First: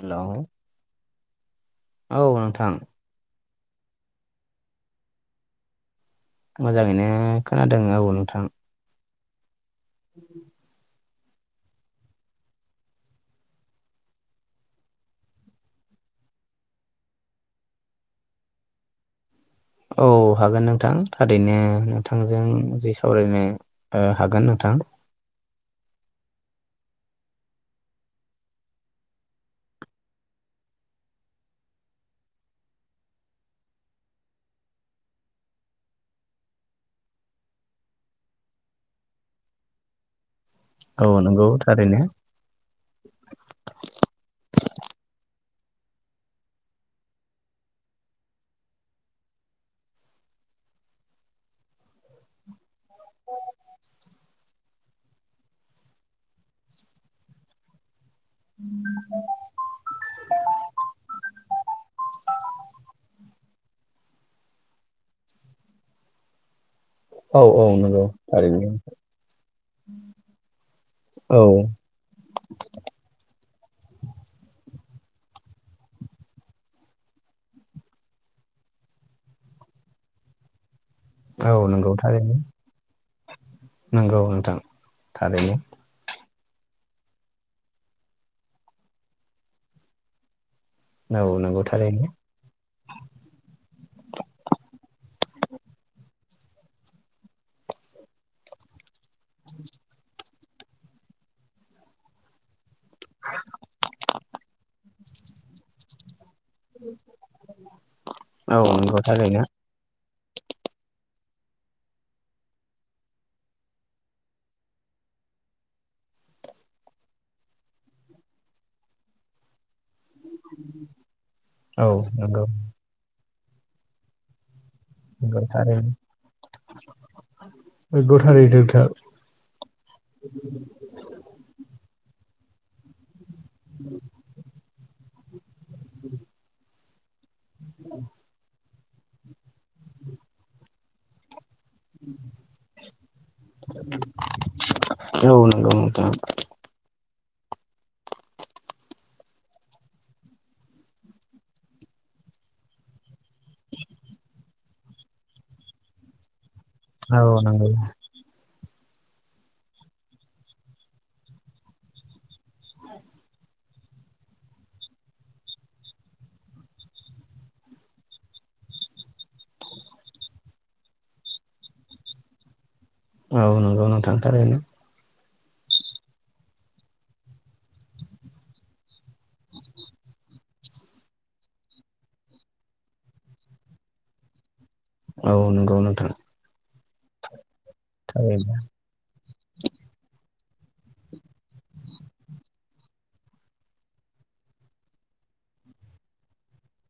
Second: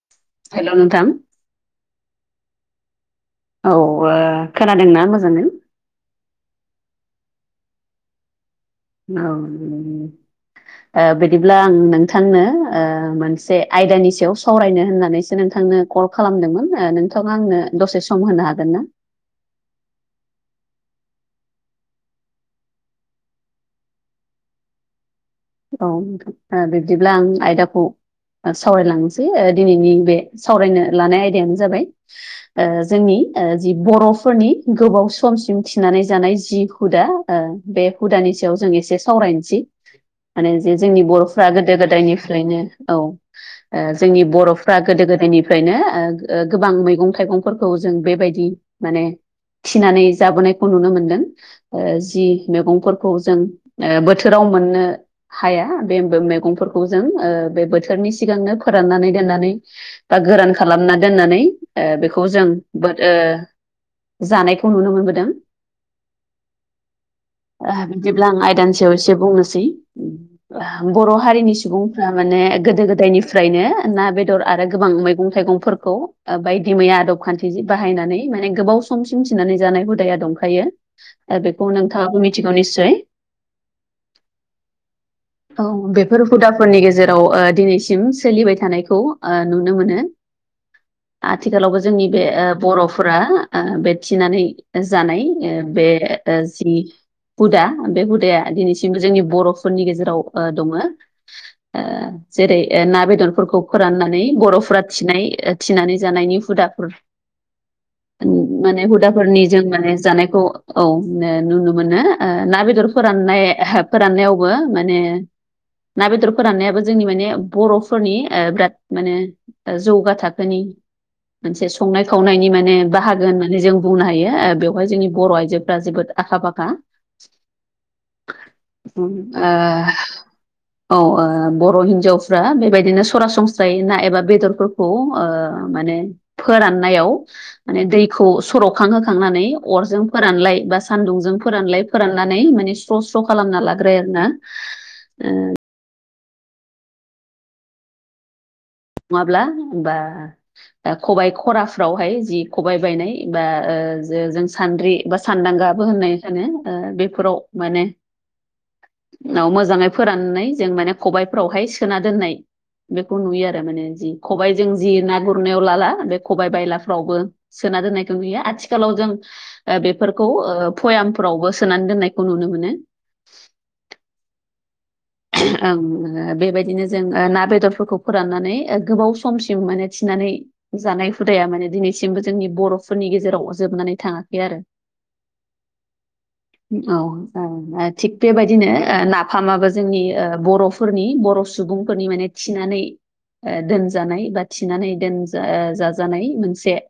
हेल' हेल' नोंथां औ नोंथां औ खोनादोंना मोजाङै मोजाङैनो खोनादों आबौ नोंथां औ बिदिब्ला आं नोंथांनो मोनसे आयदानि सायाव सावरायनो होननानैसो नोंथांनो कल खालामदोंमोन नोंथाङा आंनो दसे सम होनो हागोन ना औ हागोन नोंथां थारैनो नोंथांजों जि सावरायनो हागोन नोंथां औ बिदिब्ला आं आयदाखौ सावरायलांसै दिनैनि बे सावरायनो लानाय आयदायानो जाबाय जोंनि जि बर'फोरनि गोबाव समसिम थिनानै जानाय जि हुदा बे हुदानि सायाव जों एसे सावरायनोसै माने जे जोंनि औ बर'फ नंगौ गोदो थारैनो गोदायनिफ्रायनो औ जोंनि बर'फ्रा गोदो गोदायनिफ्रायनो गोबां मैगं थाइगंफोरखौ जों बेबायदि माने थिनानै जाबोनायखौ नुनो मोनदों जि मैगंफोरखौ जों बोथोराव मोननो हाया बे मैगंफोरखौ जों बे बोथोरनि सिगांनो फोराननानै दोननानै बा गोरान खालामनानै दोननानै बेखौ खौ जों जानायखौ नुनो मोनबोदों औ औ नंगौ बिदिब्ला आं थारैनो आयदानसेयाव एसे बुंनोसै बर' औ हारिनि सुबुं माने गोदो गोदायनिफ्रायनो ना बेदर आरो गोबां मैगं थाइगंफोरखौ बायदि मैया आदब खान्थि जि बाहायनानै माने गोबाव समसिम थिनानै जानाय हुदाया दंखायो ए औ नंगौ बेखौनथाबो थारैनो मिथिगौ निसय नंगौ नोंथां थारैनो औ बेफोर हुदाफोरनि गेजेराव दिनैसिम सोलिबाय थानायखौ नुनो मोनो औ नंगौ आथिखालावबो थारैनो जोंनि बे बर'फोरा बे थिनानै जानाय बे जि हुदा बे हुदाया दिनैसिमबो जोंनि बर'फोरनि गेजेराव दङ जेरै ना बेदरफोरखौ फोराननानै बर'फोरा थिनाय थिनानै जानायनि हुदाफोर औ माने नंगौ थारैनो हुदाफोरनि जों माने जानायखौ औ नुनो मोनो ना बेदर फोराननाय फोराननायावबो माने ना बेदर फोराननायाबो जोंनि माने बर'फोरनि बिराद माने जौगाथार मोनसे औ संनाय नंगौ खावनायनि माने बाहागो होननानै जों बुंनो हायो बे बेवहाय जोंनि बर' नंगौ आइजोफ्रा थारैनो जोबोद आखा फाखा गथारि दोगथा औ बर' हिनजावफ्रा बेबायदिनो सरासनस्रायै ना एबा बेदरफोरखौ माने फोराननायाव माने दैखौ सर'खांहोखांनानै अरजों फोरानलाय बा सानदुंजों फोरानलाय फोराननानै माने स्र' स्र' खालामना लाग्रो आरोना गं था नङाब्ला होमबा खबाइ खराफ्रावहाय जि खबाइ बायनाय बा जों सान्द्रि एबा सानदांगाबो होननाय सानो औ बेफोराव नंगौ माने मोजाङै फोराननानै जों माने खबाइफ्रावहाय सोना दोननाय बेखौ नुयो आरो आरोमाने जि खबाइजों जि ना गुरनायाव लाला बे खबायाइ बायलाफ्रावबो सोना दोननायखौ नुयो आथिखालाव जों बेफोरखौ पयामफ्रावबो सोनानै दोननायखौ नुनो मोनो औ नंगौ नों थांथारा ओं बेबायदिनो जों ना बेदरफोरखौ फोराननानै गोबाव समसिम माने थिनानै जानाय हुदाया माने दिनैसिमबो जोंनि बर'फोरनि गेजेराव जोबनानै थाङाखै आरो औ नंगौ नोंथां औ थिग थारैनो बेबायदिनो नाफामाबो जोंनि बर'फोरनि बर' सुबुंफोरनि माने थिनानै दोनजानाय बा थिनानै दोनज जाजानाय मोनसे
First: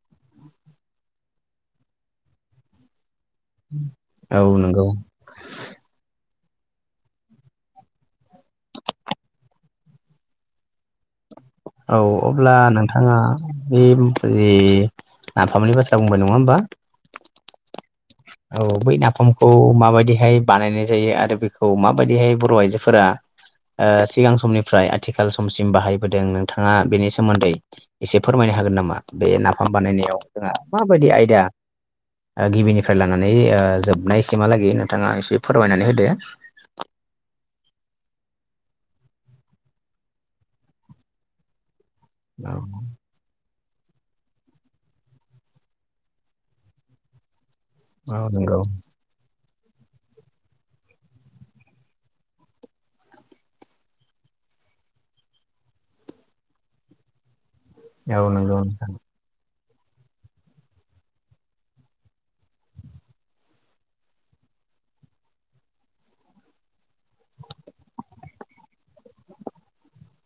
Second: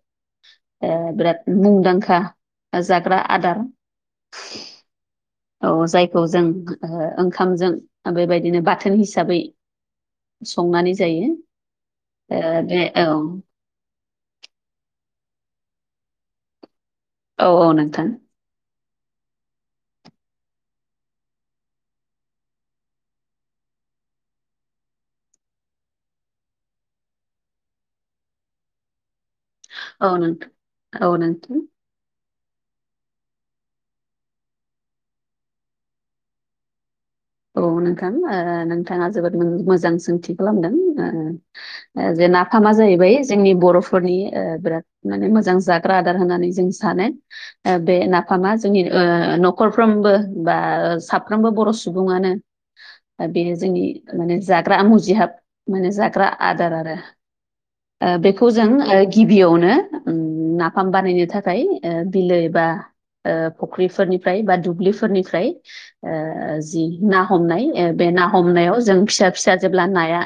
बिराद मुंदांखा जाग्रा आदार औ नंगौ औ जायखौ जों ओंखामजों बेबायदिनो बाथोन हिसाबै संनानै जायो औ ओ अब्ला बे औ नोंथाङा बे नाफामानि बाथ्रा बुंबाय नङा होमबा औ औ नोंथां औ बै नाफामखौ माबायदिहाय बानायनाय जायो आरो बेखौ माबायदिहाय बर' आइजोफोरा सिगां समनिफ्राय आथिखाल समसिम बाहायबोदों नोंथाङा बेनि सोमोन्दै एसे फोरमायनो हागोन नामा बे नाफाम औ बानायनायाव नोंथां जोंहा माबायदि औ आयदा नोंथां गिबिनिफ्राय लानानै जोबनायसिमहालागै नोंथाङा एसे फोरमायनानै होदो औ नोंथां नोंथाङा जोबोद मोजां सोंथि खालामदों जे औ नाफामा जाहैबाय जोंनि बर' फोरनि बिराद माने मोजां जाग्रा आदार होननानै जों सानो बे औ नाफामा नंगौ जोंनि न'खरफ्रोमबो बा साफ्रोमबो बर' सुबुङानो बेयो जोंनि माने जाग्रा मुजिहाब माने जाग्रा आदार आरो औ बेखौ नंगौ जों नोंथां गिबियावनो नाफाम बानायनो थाखाय बिलो एबा फुख्रिफोरनिफ्राय बा दुब्लिफोरनिफ्राय जि ना हमनाय बे ना हमनायाव जों फिसा फिसा जेब्ला नाया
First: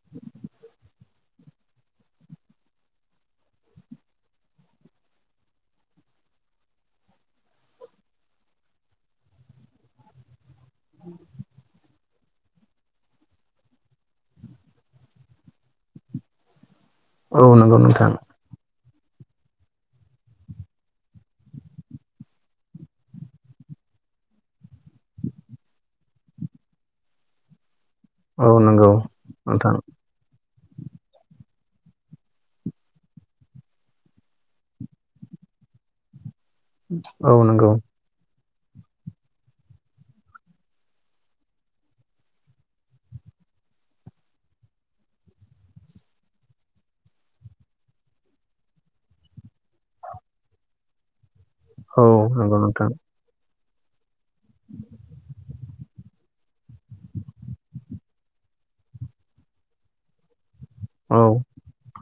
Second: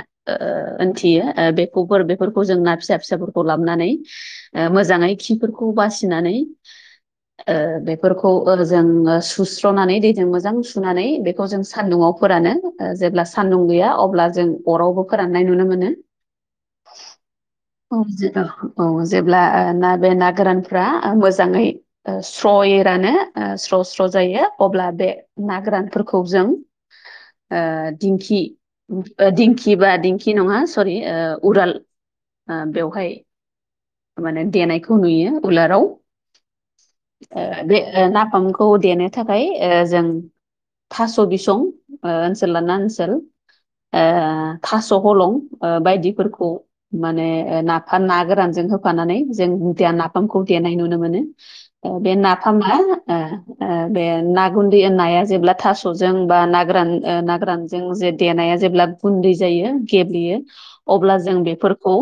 गयो बे बेफोरखौ जों ना फिसा फिसाफोरखौ लाबानै मोजाङै खिफोरखौ बासिनानै बेफोरखौ जों सुस्र'नानै दैजों मोजां सुनानै बे जों सान्दुंाव फोरानो जेब्ला सान्दुं गैया अब्ला जों अरावबो फोराननाय नुनो मोनो औ नंगौ नोंथां खज द औ जेब्ला ना बे ना गोरानफ्रा मोजाङै स्र'य रानो स्र' स्र' जायो अब्ला बे ना गोरान ज दि औ नंगौ नोंथां दिखि बा खि नङा सरि उराल बेवहाय माने देनायखौ नुयो उलाराव औ नंगौ बे नाफामखौ देनो थाखाय जों थास' बिसं ओ ओनसोल लाना ओनसोल ओ थास' हलं बायदिफोरखौ माने नाफाम ना गोरानजों होफानानै जों नाफामखौ देनाय नुनो मोनो औ बे नंगौ नाफामा नोंथां ओ ओ बे ना गुन्दै नाया जेब्ला थास'जों बा नागोरान ओ ना गोरानजों जे देनाया जेब्ला गुन्दै जायो गेब्लेयो अब्ला औ जों बेफोरखौ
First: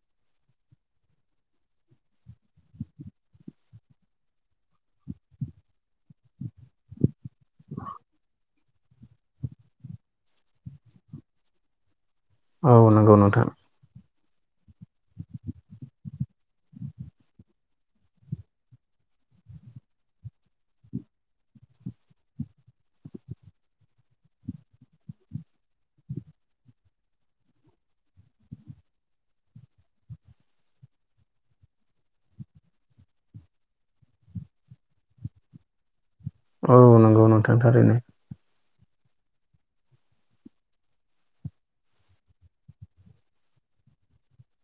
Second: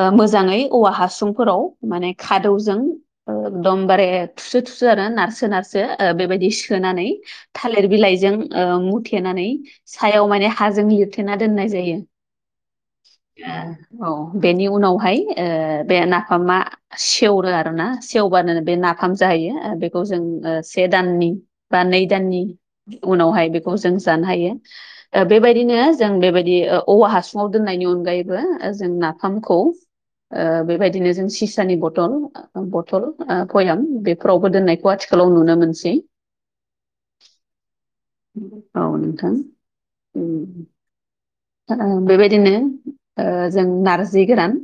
ओ मोजाङै औवा हासुंफोराव माने खादौजों एकदमबारे थुसो थुसु आरो नारसो नारसो बेबायदि सोनानै थालिर बिलाइजों ओ मुथेनानै सायाव माने हाजों लिरथेना दोननाय जायो औ नंगौ नोंथां आ औ बेनि उनावहाय ओ बे नाफामा सेवरो आर ना सेवबानो बे नाफाम जायो आरो बेखौ जों से दाननि बा नै दाननि उनावहाय बेखौ जों जानो हायो ओ बेबायदिनो जों बेबायदि ओ औवा हासुङाव दोननायनि अनगायैबो जों नाफामखौ ओ बेबायदिनो जों सिसानि बथल बथल फयाम बेफोरावबो दोननायखौ आथिखालाव नुनो मोनसै औ नंगौ नोंथां थारैनो औ नोंथां ओम बेबायदिनो ओ जों नारजि गोरान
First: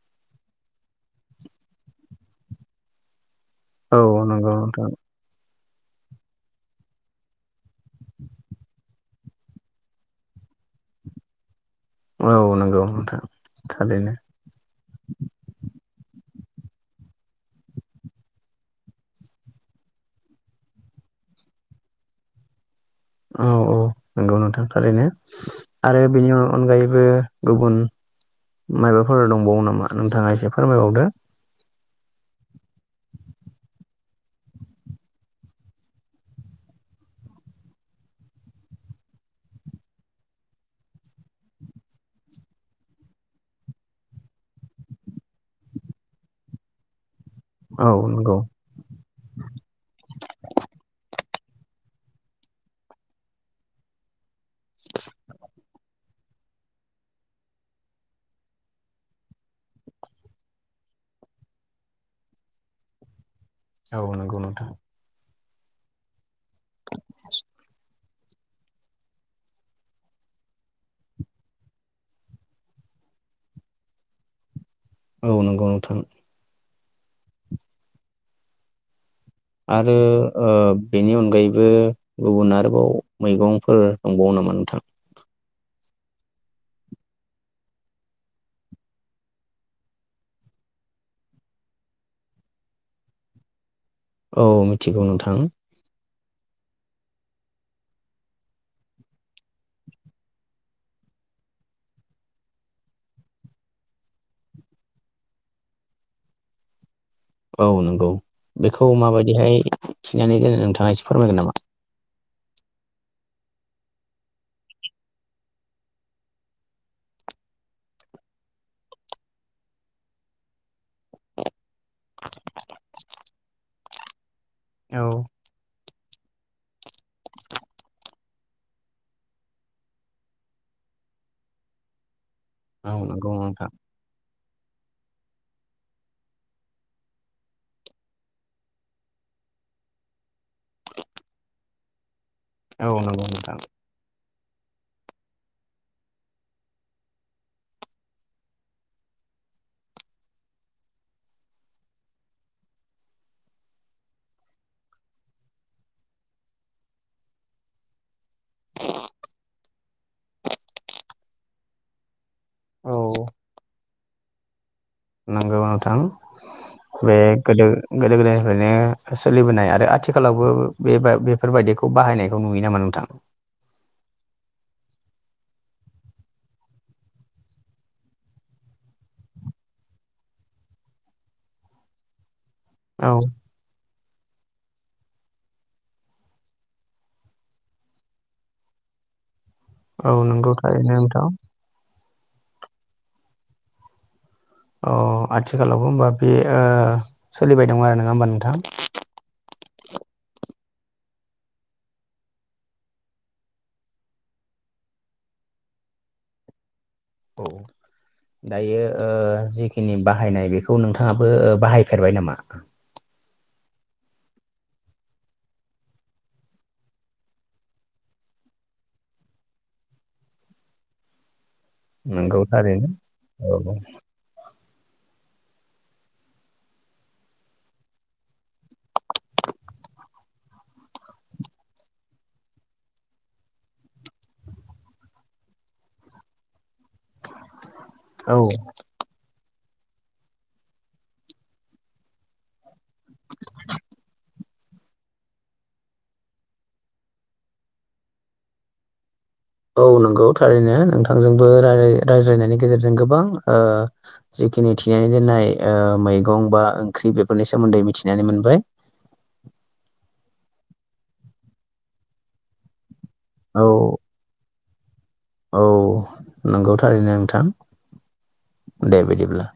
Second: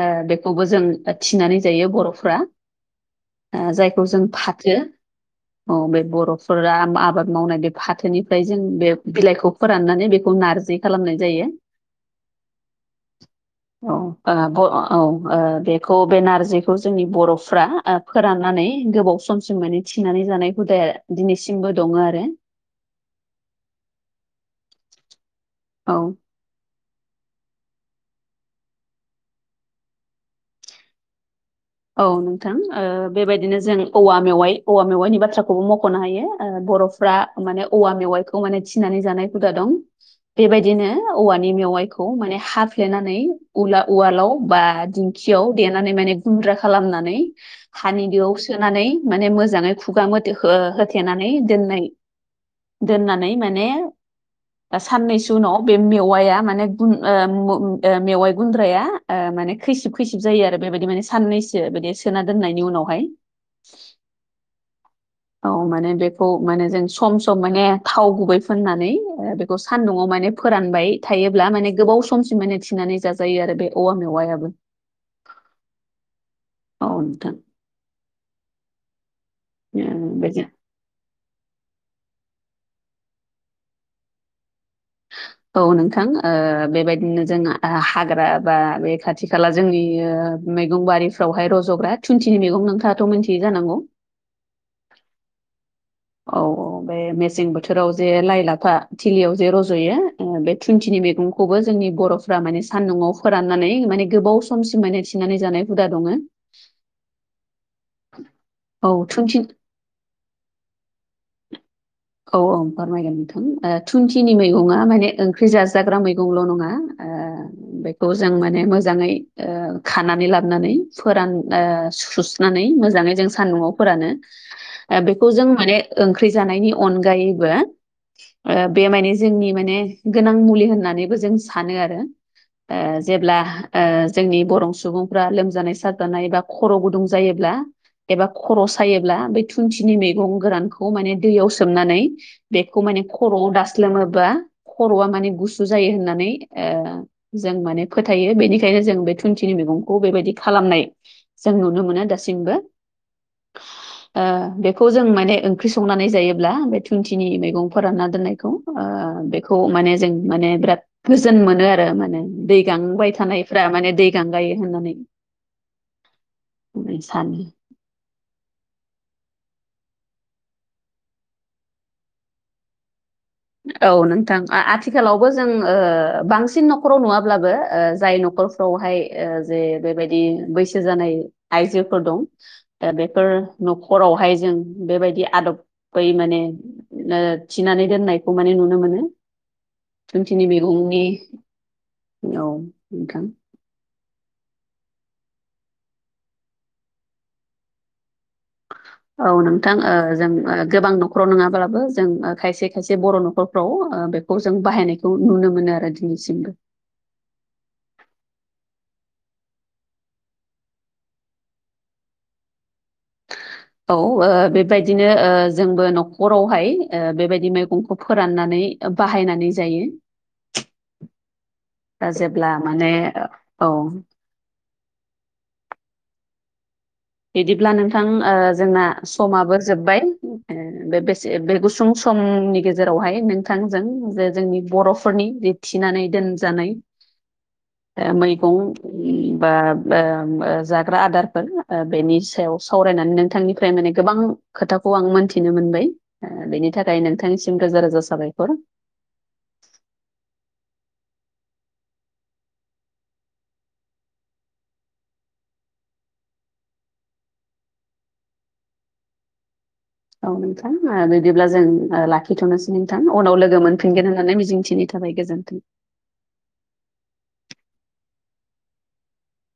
ओ बेखौबो जों थिनानै जायो बर'फ्रा ओ औ जायखौ जों नंगौ फाथो नोंथां औ बे बर'फोरा आबाद मावनाय बे फाथोनिफ्राय जों बे बिलाइखौ फोराननानै बेखौ नारजि खालामनाय जायो औ नंगौ नोंथां थारैनो आ अ औ बेखौ बे नारजिखौ जोंनि बर'फ्रा फोराननानै गोबाव सम सिम माने थिनानै जानाय हुदाया दिनैसिमबो दङ आरो औ औ नंगौ नोंथां थारैनो औ आरो बेनियाव अनगायैबो गुबुन माबाफोर दंबावो नामा नोंथाङा एसे फोरमायबावदो औ नोंथां ओ बेबायदिनो जों औवा मेवाइ औवा मेवाइनि बाथ्राखौबो मख'नो हायो बर'फ्रा माने औवा मेवाइखौ माने थिनानै जानाय हुदा दं बेबायदिनो औवानि मेवाइखौ माने हाफ्लेनानै उवा उवालाव बा दिंखियाव देनानै माने गुन्द्रा खालामनानै औ हानि नंगौ दुआव सो नानै माने मोजाङै खुगा मथ होथेनानै दोननाय दोननानै माने दा साननैसो उनाव बे मेवाआ माने गुन‌ ओ मु ओ मेवाइ गुन्द्राया माने खैसिब खैसिब जायो आरो बेबायदि माने साननैसो बिदि सोना दोननायनि उनावहाय औ नोंगौ नोंथां औ माने बेखौ माने जों सम सम माने थाव गुबै फुननानै बेखौ सान्दुंआव माने फोरानबाय थायोब्ला माने गोबाव समसिम माने थिनानै जाजोब जायो आरो बे औवा मेवाइआबो औ नंगौ नोंथां औ नोंथां ओ आरो बेजों ओ बेनि अनगायैबो गुबुन आरोबाव मैगंफोर दंबावो नामा नोंथां औ नोंथां ओ बेबायदिनो जों हाग्रा बा बे खाथि खाला जोंनि मैगं बारिफ्रावहाय रज'ग्रा थुुनथिनि मैगं नोंथाङाथ' मिथियै जानांगौ औ मिथिगौ नोंथां औ औ बे मेसें बोथोराव जे लाइ लाफा थिलियाव जे रज'यो ओ बे थुुनथिनि मैगं खौबो जोंनि बर'फ्रा माने सानदुंआव फोराननानै माने गोबाव समसिम माने थिनानै जानाय हुदा दङ औ नंगौ औ बेखौ थुनथि माबायदिहाय खिनानै दोनो नोंथाङासो फोरमायगोन नामा औ औ फोरमायगोन नोंथां थुुनथिनि मैगङा माने ओंख्रि जाजाग्रा मैगंल' नङा बेखौ जों माने मोजाङै खानानै लाबोनानै फोरान सुस नानै मोजाङै जों सान्दुंआव फोरानो औ बेखौ जों मान ओंख जानायनि अनगायैबो बे माने जोंनि माने गोनां मुलि होननानैबो जों सानो आरो औ नंगौ जेब्ला नोंथां जोंनि बर' सुबुंफ्रा लोमजानाय साजानाय एा खर' गुदुं जायोब्ला एबा खर' सायोब्ला बै थुुनथिनि मैगं गोरानखौ माने दैयाव स सोमनानै बेखौ औ माने नंगौ खर'आव नोंथां दास्लोमोबा खर'आ माने गुसु जायो होननानै जों माने फोथायो बेनिखायनो जों बे थुुनथिनि मैगंखौ बेबायदि खालामनाय जों नुनो मोनो दासिमबो बेखौ जों माने ओंख्रि संनानै जायो बे थुुनथिनि मैगंफोरा ना दोननायखौ बेखौ माने जों माने बिराद गोजोन मोनो आरो माने दै औ गांबाय थानायफ्रा माने दै गांांगायो होननानै नांगौाव थां बे सानो गोदो गोदो गोदायनिफ्रायनो सोलिबोनाय आरो आथिखालावबो बे बेफोरबायदिखौ बाहायनायखौ नुयो नामा नोंथां औ नोंथां आथिखालावबो जों बांसिन न'खराव नुवाब्लाबो जाय न'खर फावहाय जे बेबायदि बैसो जानाय आइजोफोर दं दा औ बेफोर न'खरावहाय जों बेबायदि आदबै माने थिनानै दोननाय माने नुनो मोनो औ जोंथिनि नंगौ थारैनो मैगंनि नोंथां औ नोंथां अ आथिखालावबो होमबा बे सोलिबाय दं आरो नङा होमबा नोंथाङा औ नोंथां जों गोबां न'खराव नङाब्लाबो जों खायसे खायसे बर' न'खरफ्राव बे खौ जों बाहायनायखौ नुनो मोनो आरो दिनैसिमबो औ दायो जिखिनि बाहायनाय बेखौ नोंथाङाबो बाहायफेरबाय नामा औ बेबायदिनो जोंबो न'खरावहाय बेबायदि मैगंखौ फोराननानै बाहायनानै जायो नंगौ जेब्ला थारैनो माने औ बिदिब्ला नोंथां जोंना समाबो जोब्बाय बेसे बे गुसुं समनि गेजेरावहाय नोंथांजों जे जोंनि बर'फोरनि जे थिनानै दोनजानाय औ मैगं बा जाग्रा आदारफोर बेनि सायाव सावरायनानै नोंथांनिफ्राय माने गोबां खोथाखौ आं मोनथिनो मोनबाय बेनि थाखाय नोंथांनिसिम रोजा रोजा साबायखर औ नंगौ थारैनो नोंथांजोंबो रायज्लायनायनि गेजेरजों गोबां जिखिनि थिनानै दोननाय मैगं बा ओंख्रि बेफोरनि सोमोन्दै मिथिनानै मोनबाय औ नोंथां बिदिब्ला जों लाखिथ'नोसै नोंथां उनाव लोगो औ मोनफिनगोन मिजिंथिनि थाखाय गोजोन औ नंगौ थारैनो नोंथां दे बिदिब्ला